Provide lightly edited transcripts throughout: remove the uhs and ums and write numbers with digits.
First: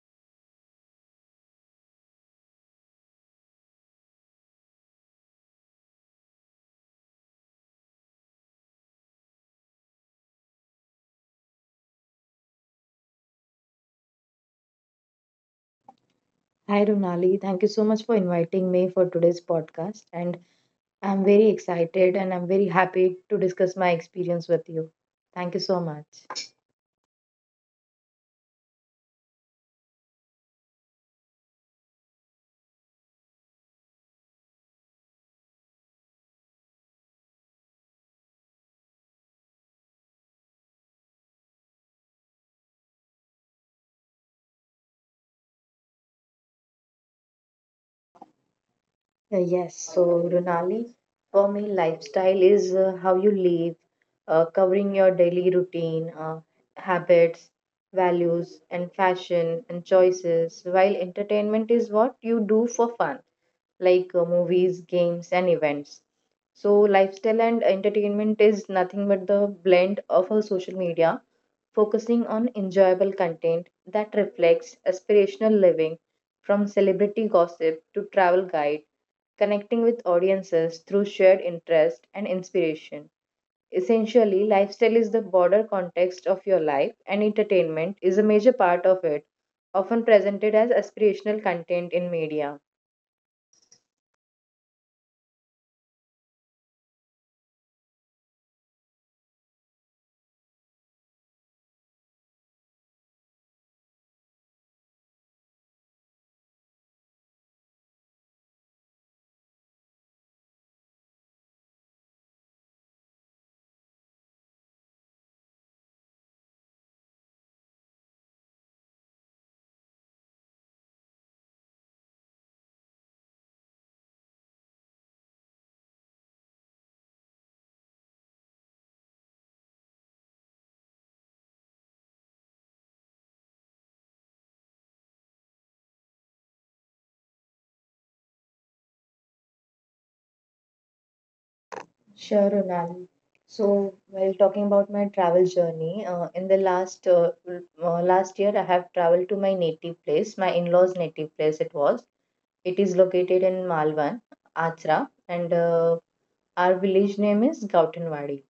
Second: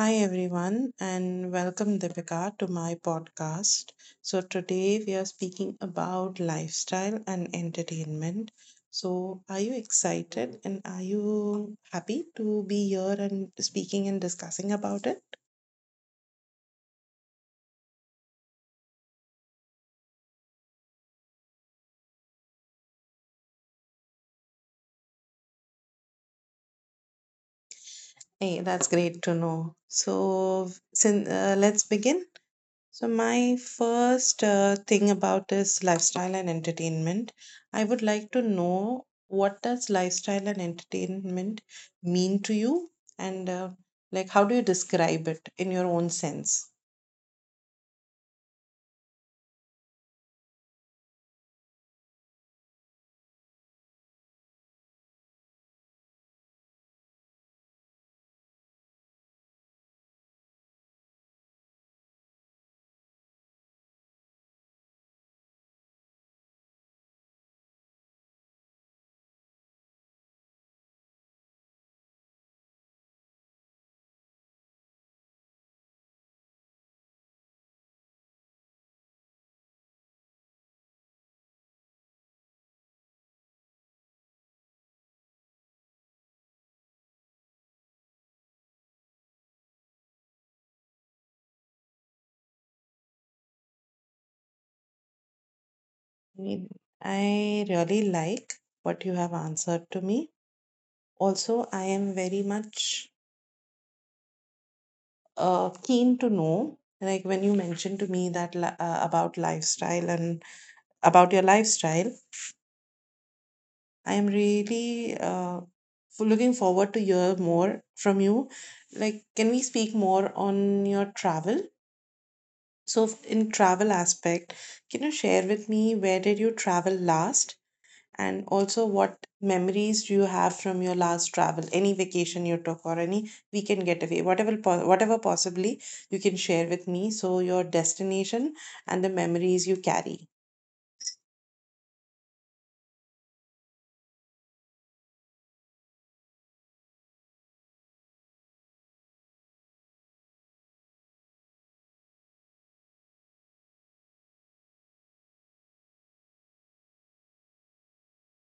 Hi everyone, and welcome Deepika to my podcast. So today we are speaking about lifestyle and entertainment. So are you excited, and are you happy to be here and speaking and discussing about it? Hi, Runali. Thank you so much for inviting me for today's podcast. And I'm very excited and I'm very happy to discuss my experience with you. Thank you so much. Hey, that's great to know. So since let's begin. So, my first thing about is lifestyle and entertainment. I would like to know what does lifestyle and entertainment mean to you, and like how do you describe it in your own sense? Yes, so Runali, for me, lifestyle is how you live, covering your daily routine, habits, values, and fashion and choices, while entertainment is what you do for fun. Like movies, games, and events. So, lifestyle and entertainment is nothing but the blend of our social media, focusing on enjoyable content that reflects aspirational living from celebrity gossip to travel guide, connecting with audiences through shared interest and inspiration. Essentially, lifestyle is the broader context of your life, and entertainment is a major part of it, often presented as aspirational content in media. Mm, I really like what you have answered to me. Also, I am very much keen to know, like when you mentioned to me that about lifestyle and about your lifestyle, I'm really looking forward to hear more from you. Like, can we speak more on your travel? So, in travel aspect, can you share with me where did you travel last, and also what memories do you have from your last travel? Any vacation you took or any weekend getaway, whatever whatever possibly you can share with me. So, your destination and the memories you carry. Sure, Runali. So, while talking about my travel journey, in the last year, I have traveled to my native place, my in-laws' native place. It was. It is located in Malvan, Achra, and our village name is Gautanwadi.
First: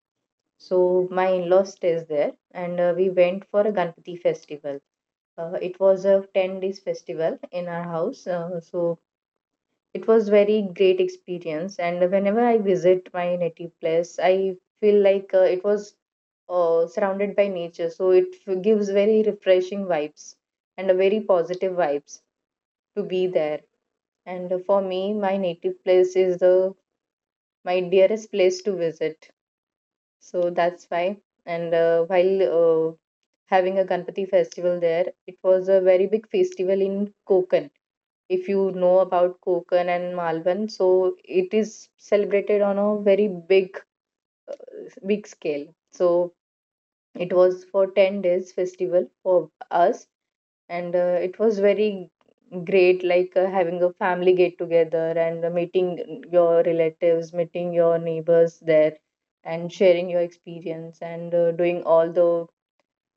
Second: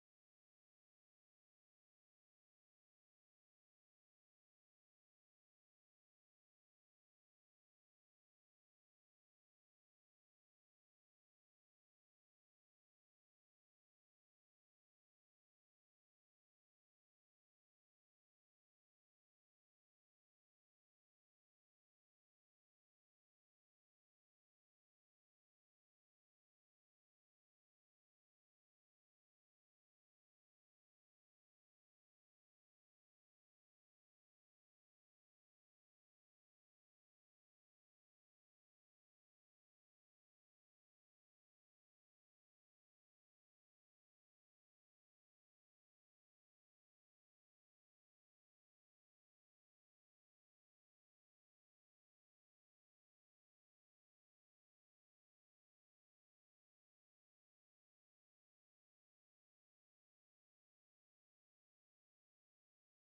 So, my in-laws stays there, and we went for a Ganpati festival. It was a 10 days festival in our house. So it was very great experience, and whenever I visit my native place, I feel like it was surrounded by nature, so it gives very refreshing vibes and a very positive vibes to be there. And for me, my native place is the my dearest place to visit. So that's why. And while having a Ganpati festival there. It was a very big festival in Konkan. If you know about Konkan and Malvan, so it is celebrated on a very big scale. So it was for 10 days festival for us, and it was very great, like having a family get together and meeting your relatives, meeting your neighbors there, and sharing your experience, and doing all the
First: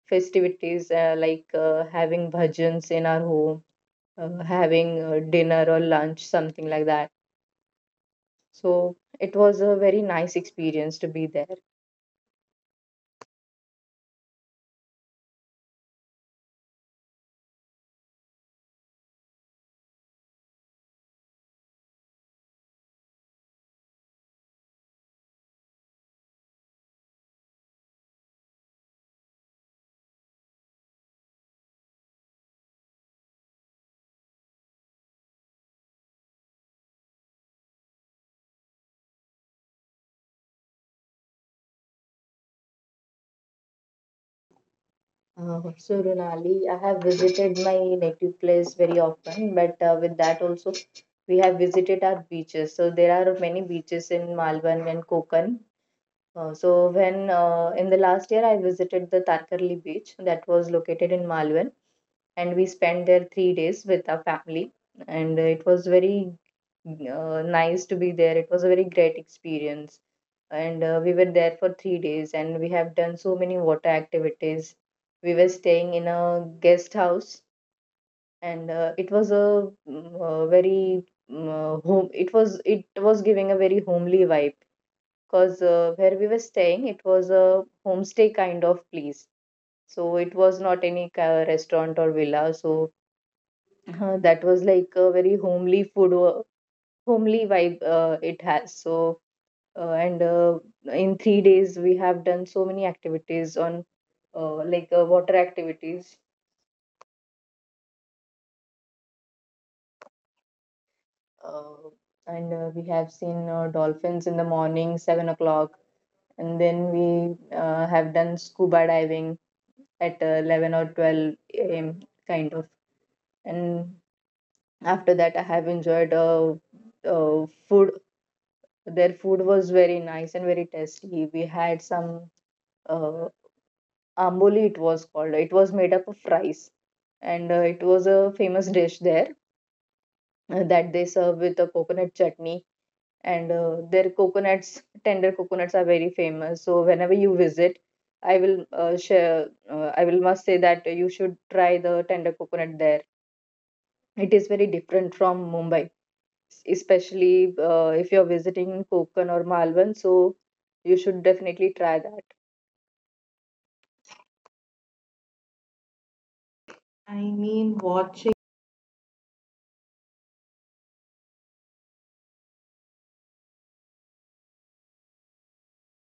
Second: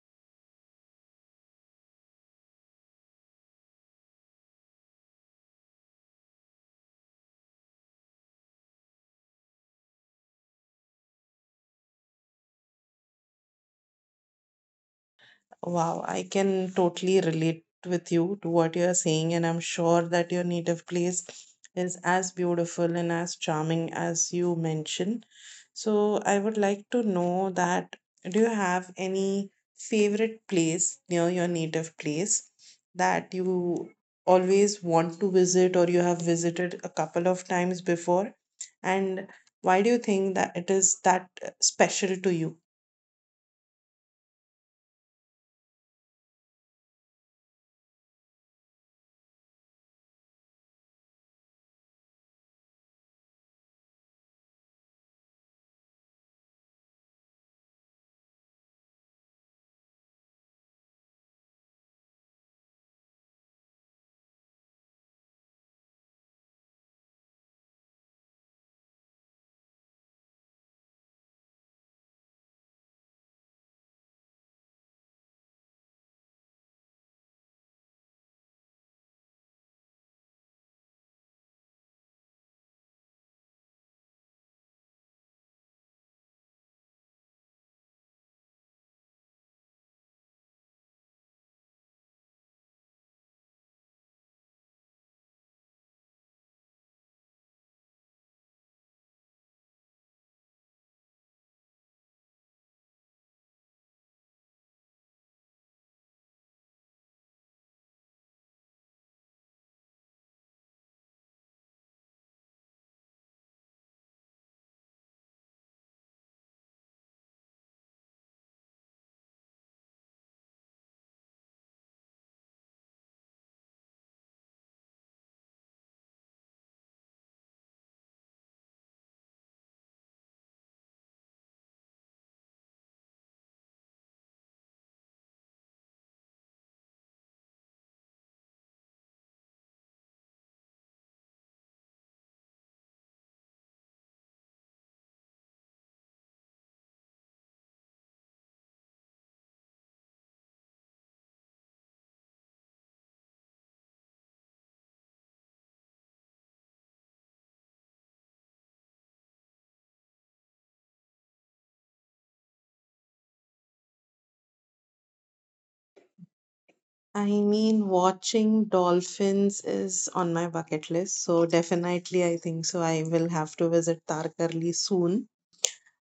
festivities, like having bhajans in our home, having dinner or lunch, something like that. So it was a very nice experience to be there. Wow, I can totally relate with you to what you're saying, and I'm sure that your native place is as beautiful and as charming as you mentioned. So, I would like to know that do you have any favorite place near your native place that you always want to visit or you have visited a couple of times before? And why do you think that it is that special to you? So Runali, I have visited my native place very often, but with that also we have visited our beaches. So there are many beaches in Malvan and Konkan. So when in the last year I visited the Tarkarli beach that was located in Malvan. And we spent there 3 days with our family, and it was very nice to be there. It was a very great experience, and we were there for 3 days, and we have done so many water activities. We were staying in a guest house, and it was a, mm, very mm, home it was, it was giving a very homely vibe because where we were staying, it was a homestay kind of place. So it was not any restaurant or villa. So that was like a very homely vibe it has. So, and in 3 days, we have done so many activities on, like water activities. Uh, and We have seen dolphins in the morning, 7 o'clock. And then we have done scuba diving at 11 or 12 a.m., kind of. And after that, I have enjoyed food. Their food was very nice and very tasty. We had some uh, amboli, it was called. It was made up of rice, and it was a famous dish there that they serve with a coconut chutney. And their coconuts, tender coconuts, are very famous. So whenever you visit, I will share. I will must say that you should try the tender coconut there. It is very different from Mumbai, especially if you're visiting Konkan or Malvan. So you should definitely try that. I I mean, mean, watching. watching dolphins is on my bucket list, so definitely I think so. I will have to visit Tarkarli soon.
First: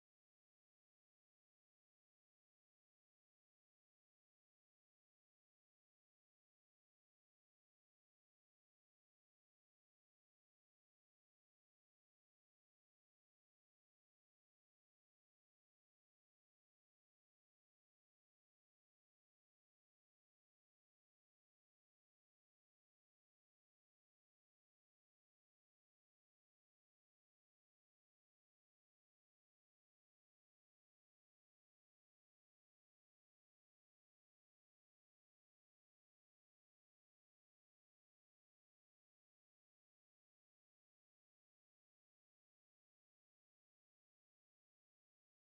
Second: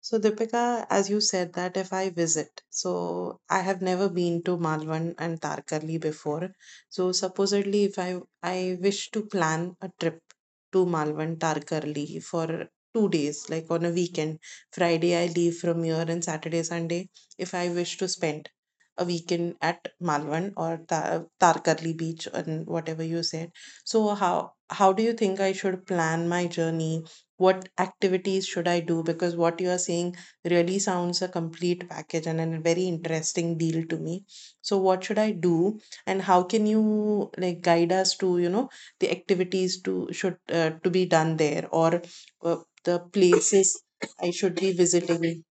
So, Deepika, as you said that if I visit, so I have never been to Malvan and Tarkarli before. So, supposedly, if I wish to plan a trip to Malvan Tarkarli for 2 days, like on a weekend. Friday I leave from here, and Saturday, Sunday, if I wish to spend a weekend at Malvan or Tarkarli beach and whatever you said. So, how do you think I should plan my journey? What activities should I do? Because what you are saying really sounds a complete package and a very interesting deal to me. So what should I do, and how can you like guide us to, you know, the activities to should to be done there, or uh, the places I should be visiting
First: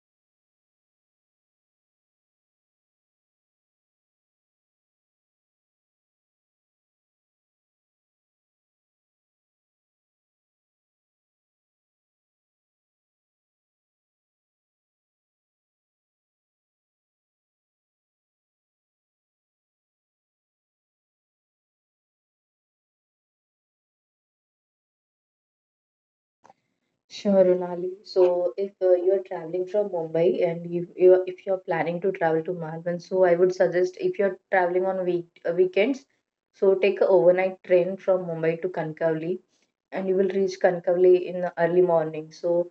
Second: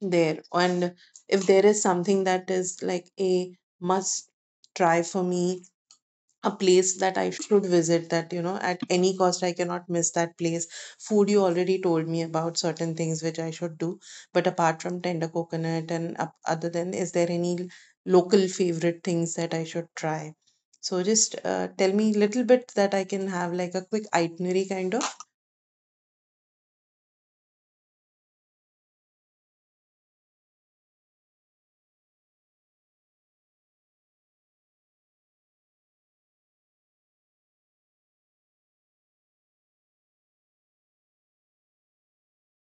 there, and if there is something that is like a must try for me, a place that I should visit that, you know, at any cost I cannot miss that place. Food you already told me about certain things which I should do, but apart from tender coconut and up, other than is there any local favorite things that I should try? So just tell me a little bit that I can have like a quick itinerary kind of. Sure, Runali. So, if you're traveling from Mumbai and you if you're planning to travel to Malvan, so I would suggest if you're traveling on weekends, so take a overnight train from Mumbai to Kankavli, and you will reach Kankavli in the early morning. So,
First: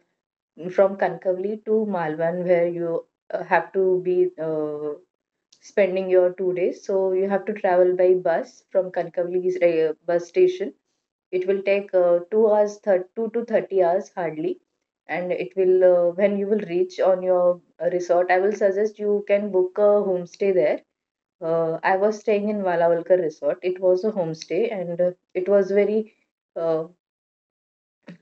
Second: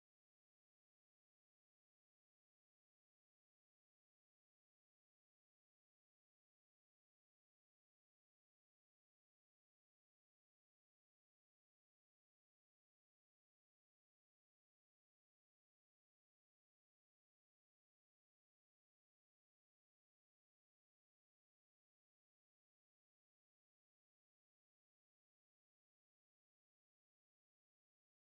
from Kankavli to Malvan, where you have to be spending your 2 days. So you have to travel by bus from Kankavli's bus station. It will take 2 hours, 2 to 30 hours hardly, and it will when you will reach on your resort. I will suggest you can book a homestay there. I was staying in Valavalkar Resort. It was a homestay, and it was very. Uh,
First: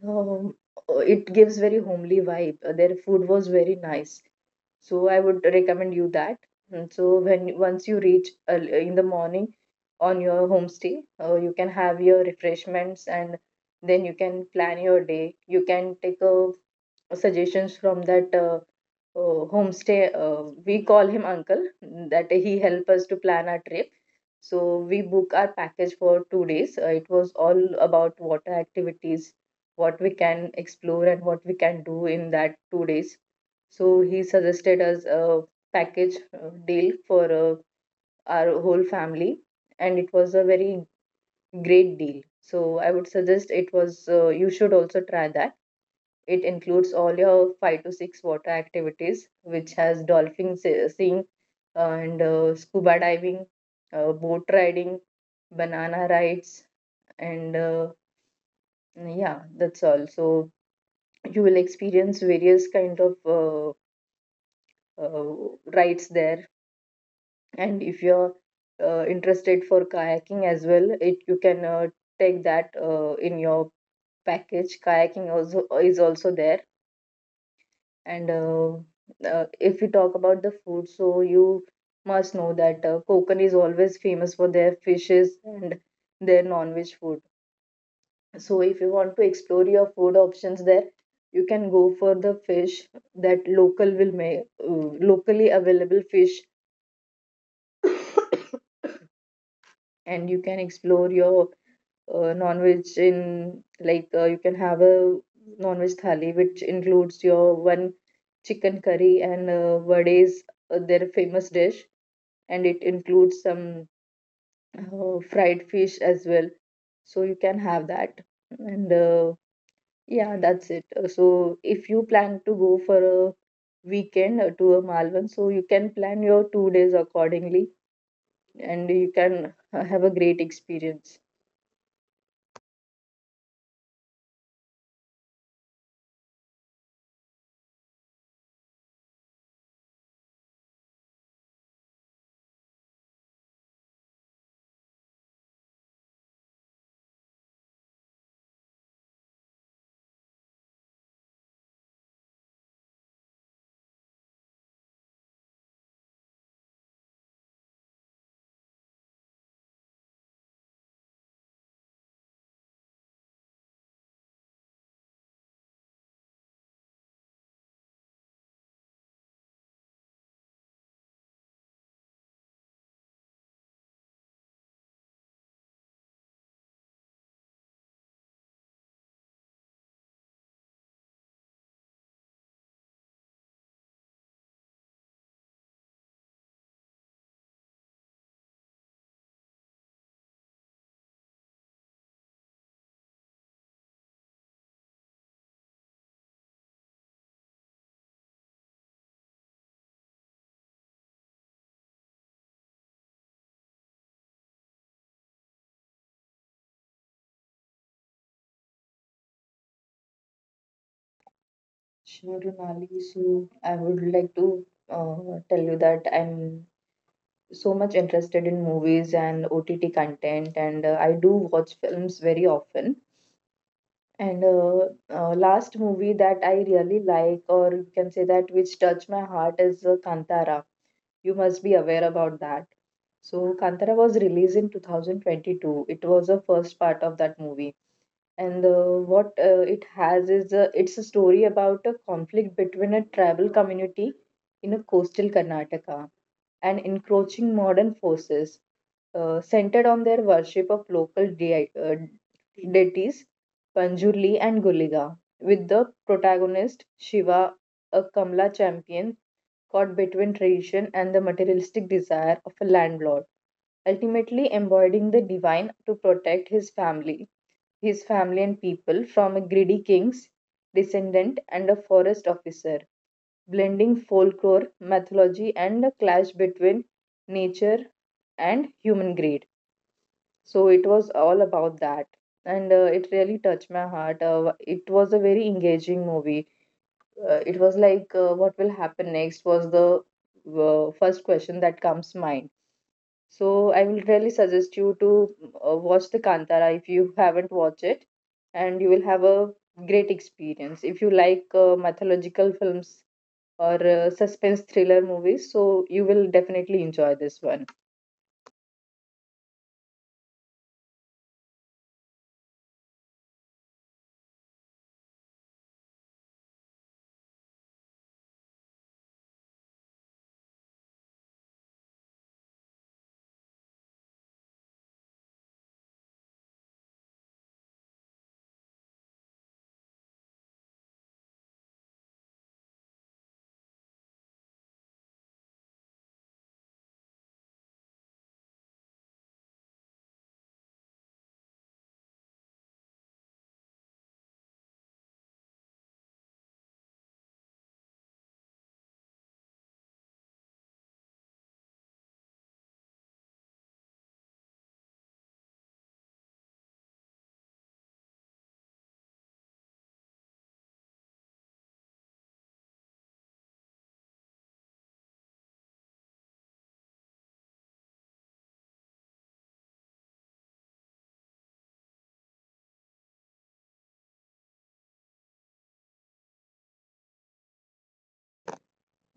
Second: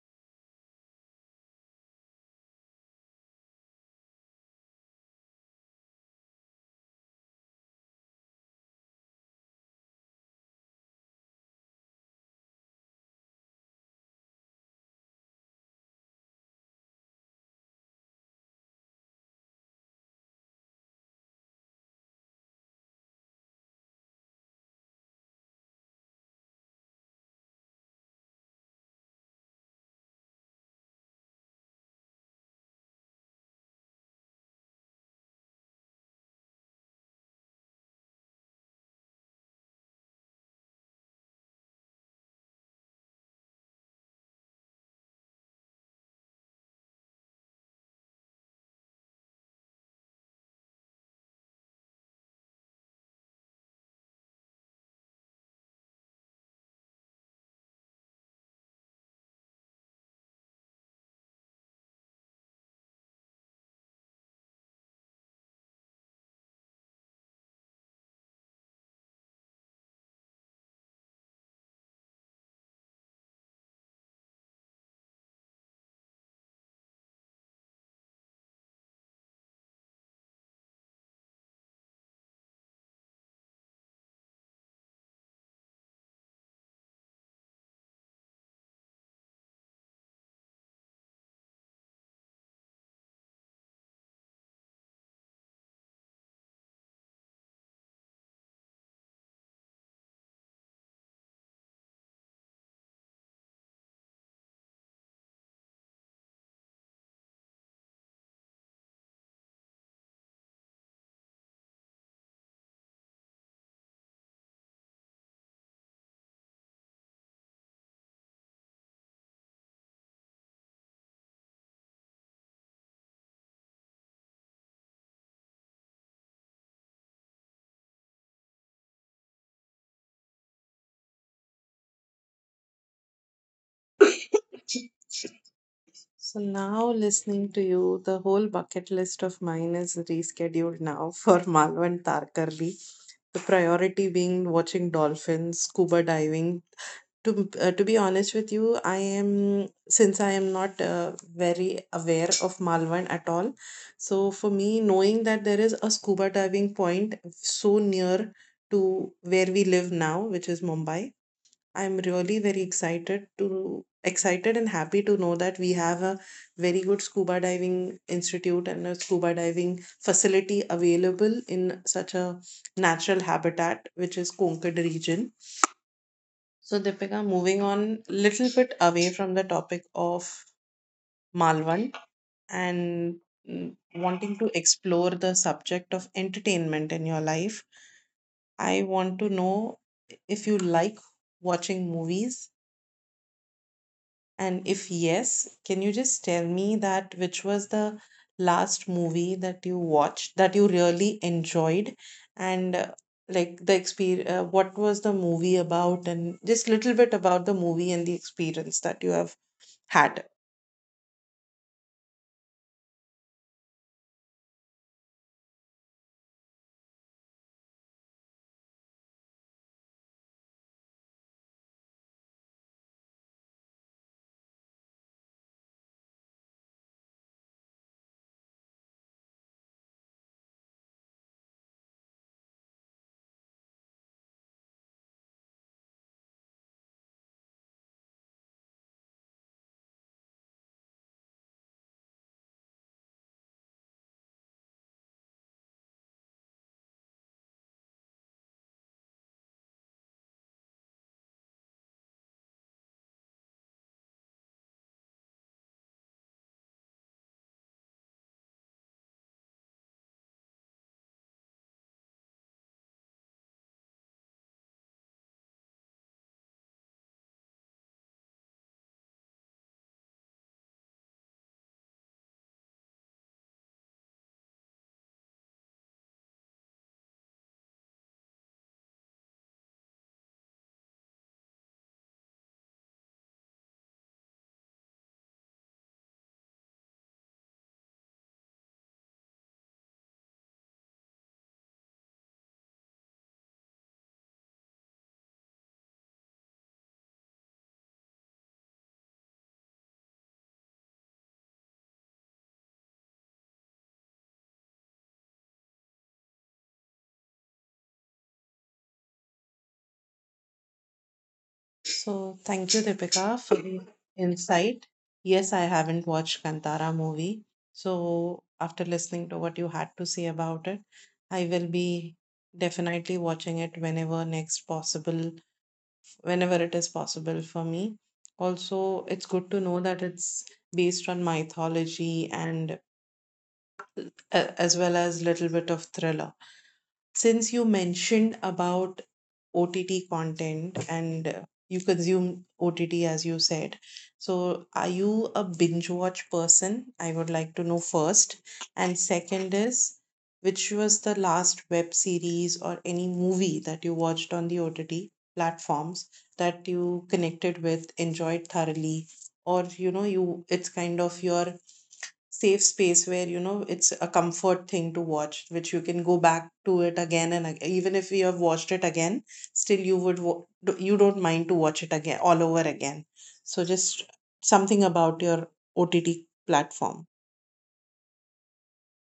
um, it gives very homely vibe. Their food was very nice, so I would recommend you that. And so when once you reach in the morning on your homestay, you can have your refreshments and then you can plan your day. You can take a suggestions from that homestay. uh, we call him uncle, that he help us to plan our trip. So we book our package for 2 days. It was all about water activities, what we can explore and what we can do in that 2 days. So he suggested us a package deal for our whole family, and it was a very great deal. So I would suggest it was, you should also try that. It includes all your 5 to 6 water activities, which has dolphin seeing, and scuba diving, boat riding, banana rides, and yeah, that's all. So you will experience various kind of uh, uh, rides there. And if you're interested for kayaking as well, it you can take that in your package. Kayaking also is also there. And if we talk about the food, so you must know that Konkan is always famous for their fishes and their non-veg food. So if you want to explore your food options there, you can go for the fish that local will make, locally available fish. And you can explore your non-veg, in like you can have a non-veg thali which includes your one chicken curry and vades, their famous dish, and it includes some fried fish as well. So you can have that. And yeah, that's it. So if you plan to go for a weekend to a Malvan, so you can plan your 2 days accordingly and you can have a great experience. So now listening to you, the whole bucket list of mine is rescheduled now for Malwa and Tarkarli. The priority being watching dolphins, scuba diving. To be honest with you, I am, since I am not very aware of Malwan at all. So for me, knowing that there is a scuba diving point so near to where we live now, which is Mumbai, I'm really very excited to excited and happy to know that we have a very good scuba diving institute and a scuba diving facility available in such a natural habitat, which is Konkad region. So Deepika, moving on little bit away from the topic of Malvan and, mm, wanting to explore the subject of entertainment in your life, I want to know if you like watching movies. And if yes, can you just tell me that which was the last movie that you watched that you really enjoyed and like the experience, what was the movie about, and just little bit about the movie and the experience that you have had. Sure, Runali. So I would like to tell you that I'm so much interested in movies and OTT content, and I do watch films very often. And Last movie that I really like, or you can say that which touched my heart, is Kantara. You must be aware about that. So Kantara was released in 2022. It was the first part of that movie, and what it has is it's a story about a conflict between a tribal community in a coastal Karnataka and encroaching modern forces, centered on their worship of local deities Panjurli and Guliga, with the protagonist Shiva, a Kamla champion caught between tradition and the materialistic desire of a landlord, ultimately embodying the divine to protect his family and people from a greedy king's descendant and a forest officer, blending folklore, mythology, and a clash between nature and human greed. So it was all about that. And it really touched my heart. It was a very engaging movie. It was like, what will happen next was the first question that comes mind. So I will really suggest you to watch the Kantara if you haven't watched it, and you will have a great experience. If you like mythological films or suspense thriller movies, so you will definitely enjoy this one. So thank you, Deepika, for the insight. Yes, I haven't watched Kantara movie. So after listening to what you had to say about it, I will be definitely watching it whenever next possible whenever it is possible for me. Also, it's good to know that it's based on mythology and, as well as little bit of thriller. Since you mentioned about OTT content and you consume OTT, as you said, so are you a binge watch person? I would like to know first. And second is, which was the last web series or any movie that you watched on the OTT platforms that you connected with, enjoyed thoroughly, or, you know, you it's kind of your safe space where, you know, it's a comfort thing to watch, which you can go back to it again even if you have watched it again, still you would you don't mind to watch it again all over again. So just something about your OTT platform.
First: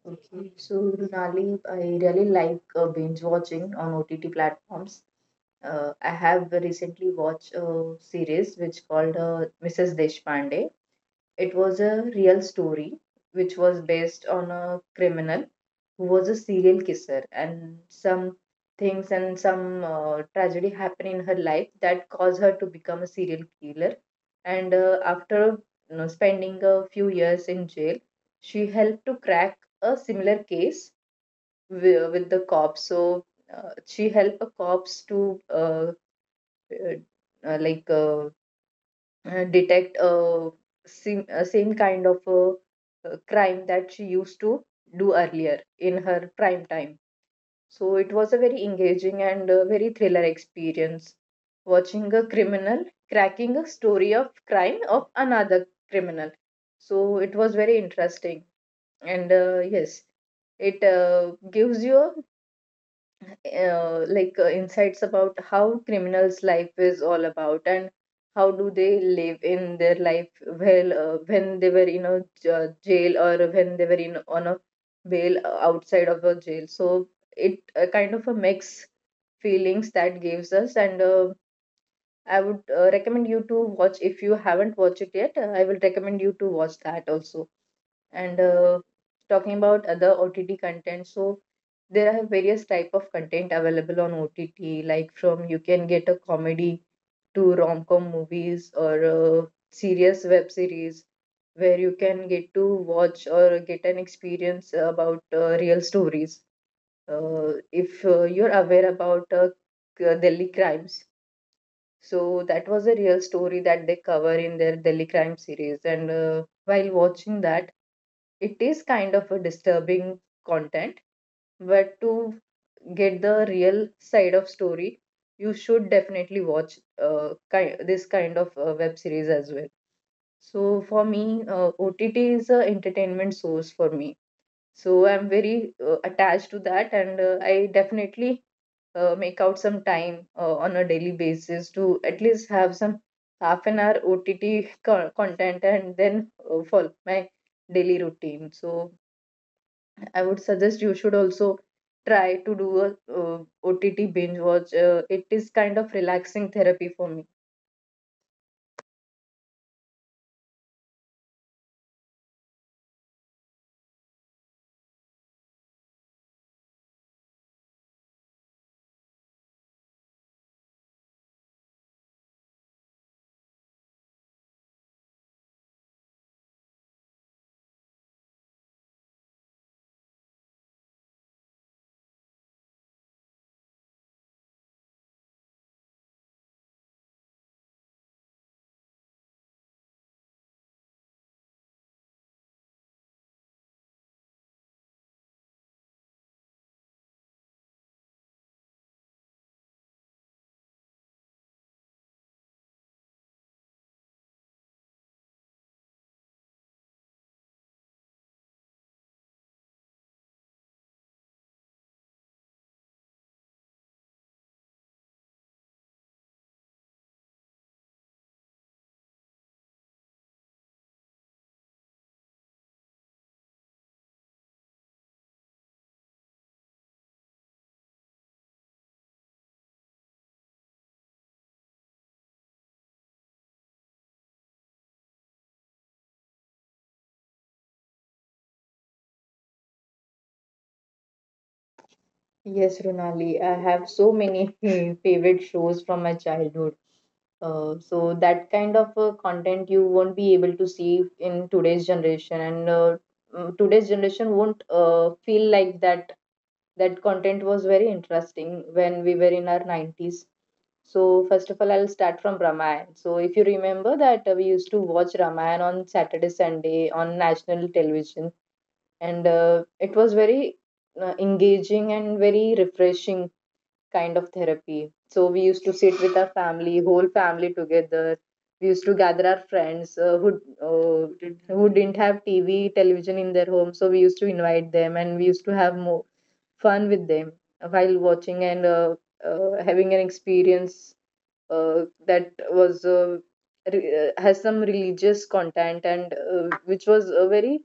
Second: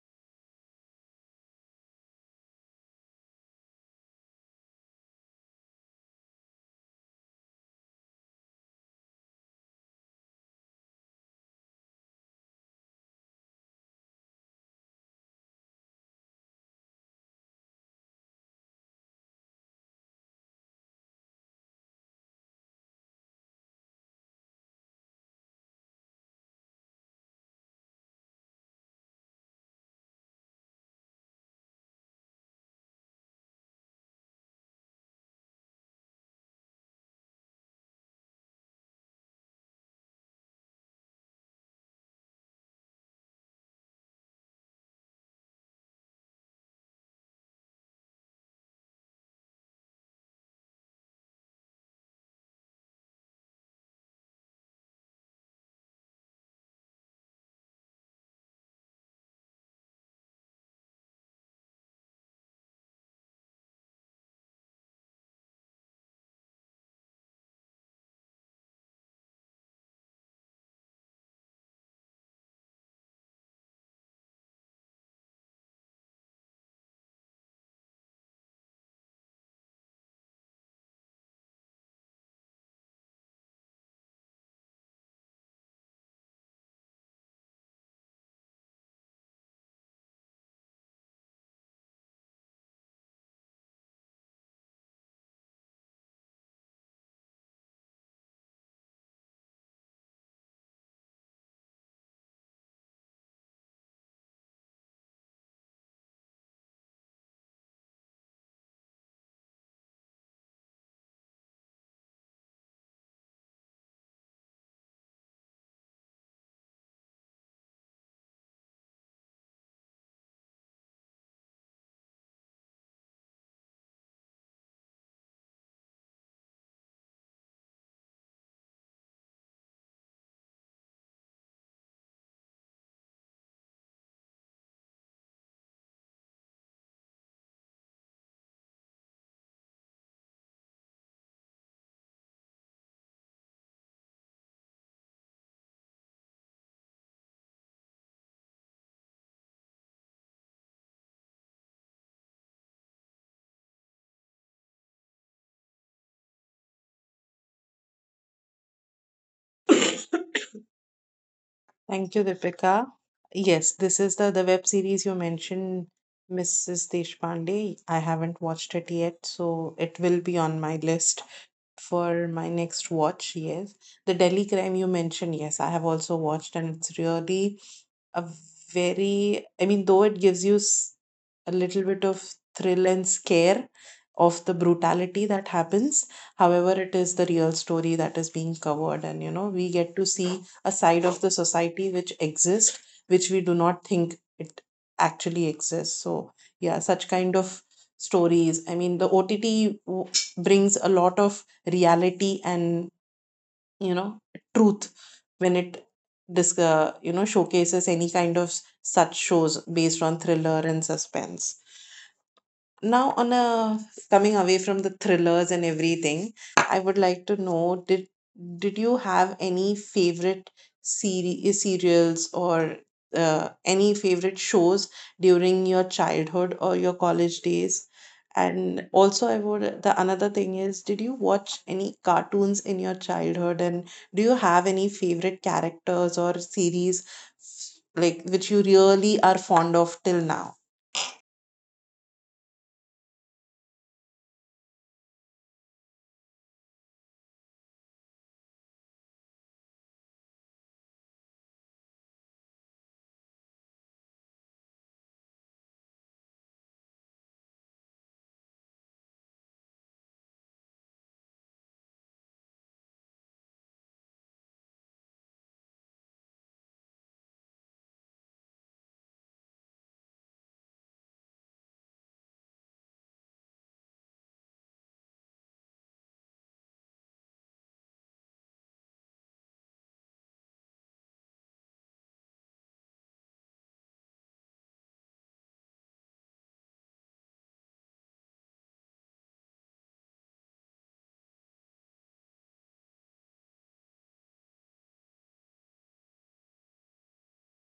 Okay, so Runali, I really like binge watching on OTT platforms. I have recently watched a series which called Mrs. Deshpande. It was a real story which was based on a criminal who was a serial kisser, and some things and some tragedy happened in her life that caused her to become a serial killer. And after you know, spending a few years in jail, she helped to crack a similar case with the cops. So she helped the cops to uh, like detect a same kind of a, crime that she used to do earlier in her prime time. So it was a very engaging and very thriller experience, watching a criminal cracking a story of crime of another criminal. So it was very interesting, and yes, it gives you a insights about how criminals' life is all about, and how do they live in their life well when they were in a jail, or when they were in on a bail outside of a jail. So it kind of a mix feelings that gives us. And uh, I would recommend you to watch if you haven't watched it yet. I will recommend you to watch that also. And talking about other OTT content, so there are various type of content available on OTT. Like from you can get a comedy to rom-com movies, or serious web series where you can get to watch or get an experience about real stories. If you're aware about Delhi crimes, so that was a real story that they cover in their Delhi crime series. And while watching that, it is kind of a disturbing content, but to get the real side of story, you should definitely watch this kind of web series as well. So for me, OTT is a entertainment source for me, so I'm very attached to that, and I definitely make out some time on a daily basis to at least have some half an hour OTT content, and then follow my daily routine. So I would suggest you should also try to do a OTT binge watch. It is kind of relaxing therapy for me. Thank you, Deepika. Yes, this is the web series you mentioned, Mrs. Deshpande. I haven't watched it yet, so it will be on my list for my next watch. Yes, the Delhi crime you mentioned, yes, I have also watched, and it's really a very, I mean, though it gives you a little bit of thrill and scare of the brutality that happens. However, it is the real story that is being covered, and you know, we get to see a side of the society which exists, which we do not think it actually exists. So yeah, such kind of stories, I mean, the OTT brings a lot of reality and, you know, truth when it you know, showcases any kind of such shows based on thriller and suspense. Now, on a coming away from the thrillers and everything, I would like to know, did you have any favorite series, serials, or any favorite shows during your childhood or your college days? And also, I would the another thing is, did you watch any cartoons in your childhood, and do you have any favorite characters or series like which you really are fond of till now? Yes, Runali, I have so many favorite shows from my childhood. So that kind of content you won't be able to see in today's generation, and today's generation won't feel like that. That content was very interesting when we were in our 90s. So first of all, I'll start from Ramayan. So if you remember that, we used to watch Ramayan on Saturday, Sunday on national television, and it was very engaging and very refreshing kind of therapy. So we used to sit with our family, whole family together. We used to gather our friends uh, who didn't have TV television in their home, so we used to invite them and we used to have more fun with them while watching, and having an experience that has some religious content, and which was a very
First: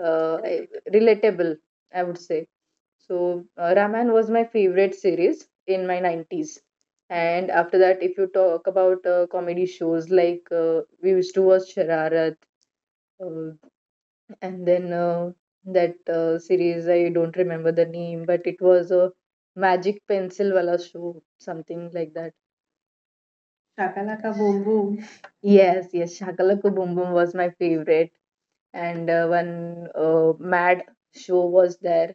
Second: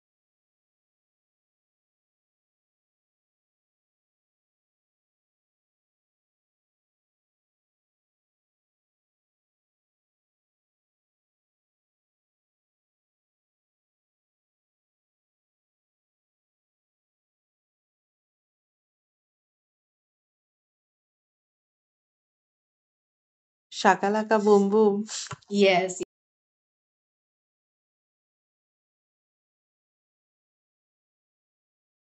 relatable, I would say. So, Raman was my favorite series in my 90s. And after that, if you talk about comedy shows, like we used to watch Shararat, uh, and then that series, I don't remember the name, but it was a magic pencil wala show, something like that. Shakalaka Shakalaka Boom Boom Boom. Boom. Yes, yes, Shakalaka Boom Boom was my favorite, and one mad show was there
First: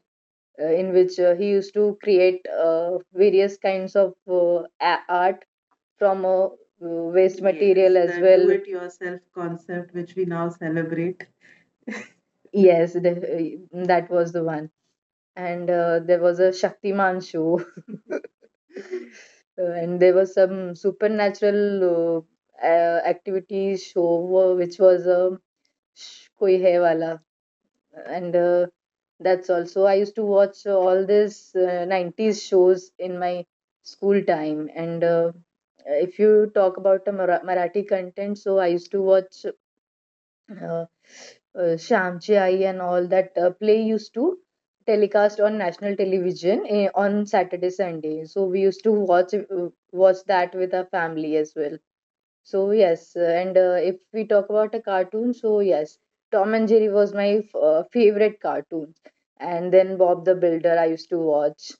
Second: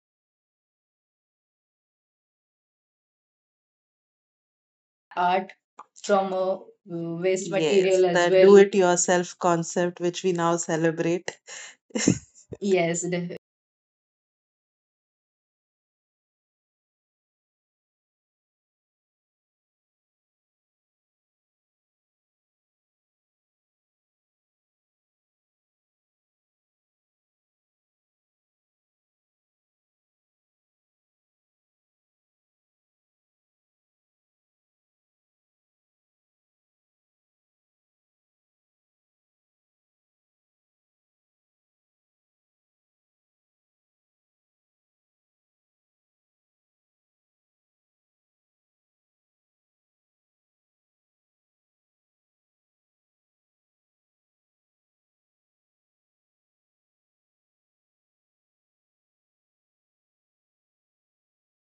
in which he used to create various kinds of art Art from from a waste. Yes, waste. Yes, material. material, Yes, as as that do that well. well, Do it yourself do-it-yourself concept, concept which we which we now now celebrate. celebrate. Yes, Yes. the, that was the one. And there was a Shaktiman show. And there was some supernatural activity show which was a Koi Hai Wala. And That's also, I used to watch all this 90s shows in my school time. And if you talk about the marathi content, so I used to watch uh, uh, Shamchi Ai and all that play used to telecast on national television, eh, on Saturday, Sunday, so we used to watch, watch that with our family as well. So yes, and if we talk about a cartoon, so yes, Tom and Jerry was my favorite cartoon, and then Bob the Builder I used to watch,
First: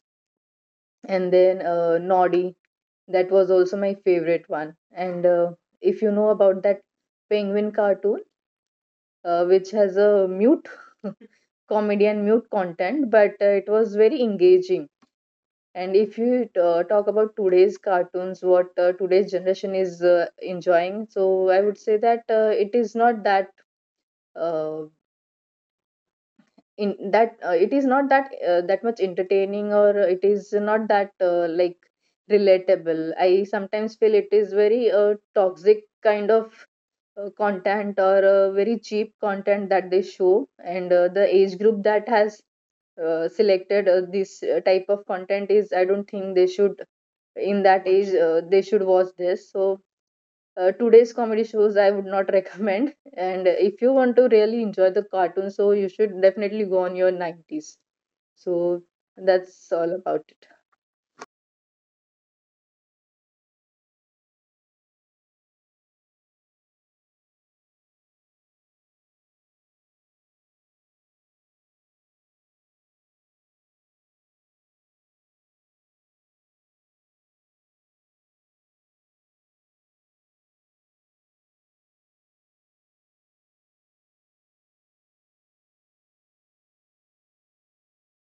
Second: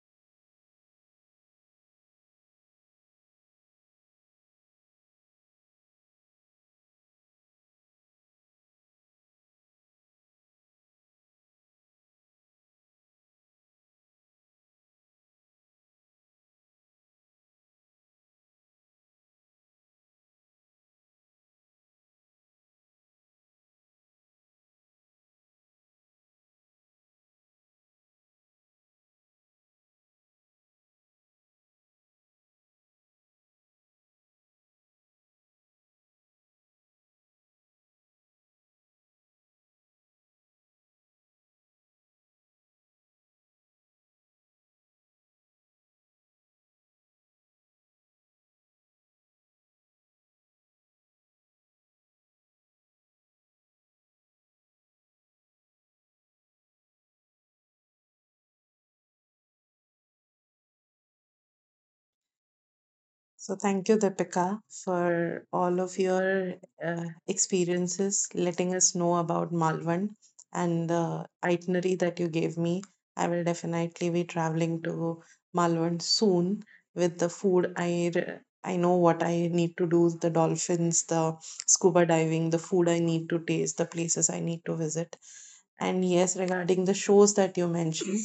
and then Noddy, that was also my favorite one. And if you know about that penguin cartoon, which has a mute comedy and mute content, but it was very engaging. And if you talk about today's cartoons, what today's generation is enjoying, so I would say that it is not that uh, in that it is not that that much entertaining, or it is not that relatable. I sometimes feel it is very toxic kind of content, or very cheap content that they show. And the age group that has selected this type of content, is, I don't think they should, in that age they should watch this. So today's comedy shows I would not recommend. And if you want to really enjoy the cartoon, so you should definitely go on your 90s. So that's all about it. So, thank you, Deepika, for all of your experiences, letting us know about Malvan and the itinerary that you gave me. I will definitely be traveling to Malvan soon. With the food, I know what I need to do: the dolphins, the scuba diving, the food I need to taste, the places I need to visit. And yes, regarding the shows that you mentioned,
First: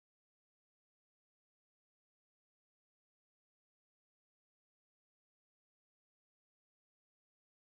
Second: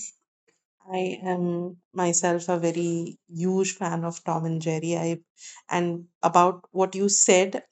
I am myself a very huge fan of Tom and Jerry. I, and about what you said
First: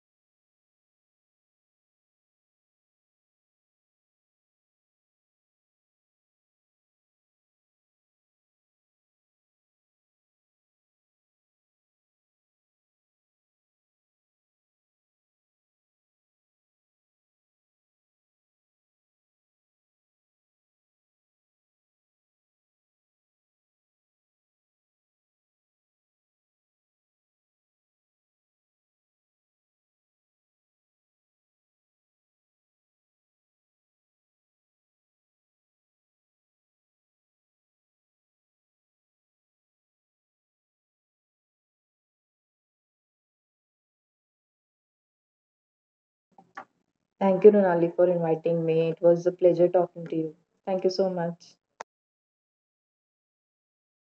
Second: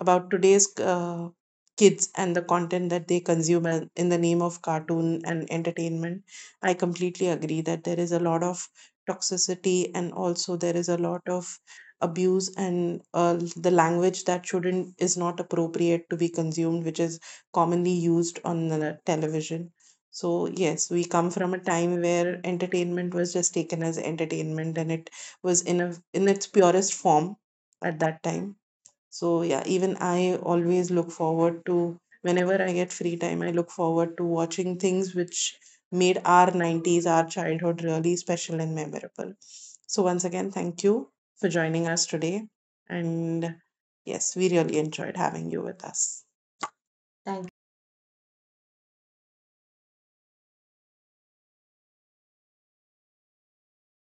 about today's kids and the content that they consume and- in the name of cartoon and entertainment. I completely agree that there is a lot of toxicity, and also there is a lot of abuse and, the language that shouldn't is not appropriate to be consumed, which is commonly used on the television. So yes, we come from a time where entertainment was just taken as entertainment, and it was in a, in its purest form at that time. So yeah, even I always look forward to whenever I get free time, I look forward to watching things which made our 90s, our childhood really special and memorable. So once again, thank you for joining us today. And yes, we really enjoyed having you with us. Thank you, Runali, for inviting me. It was a pleasure talking to you. Thank you so much.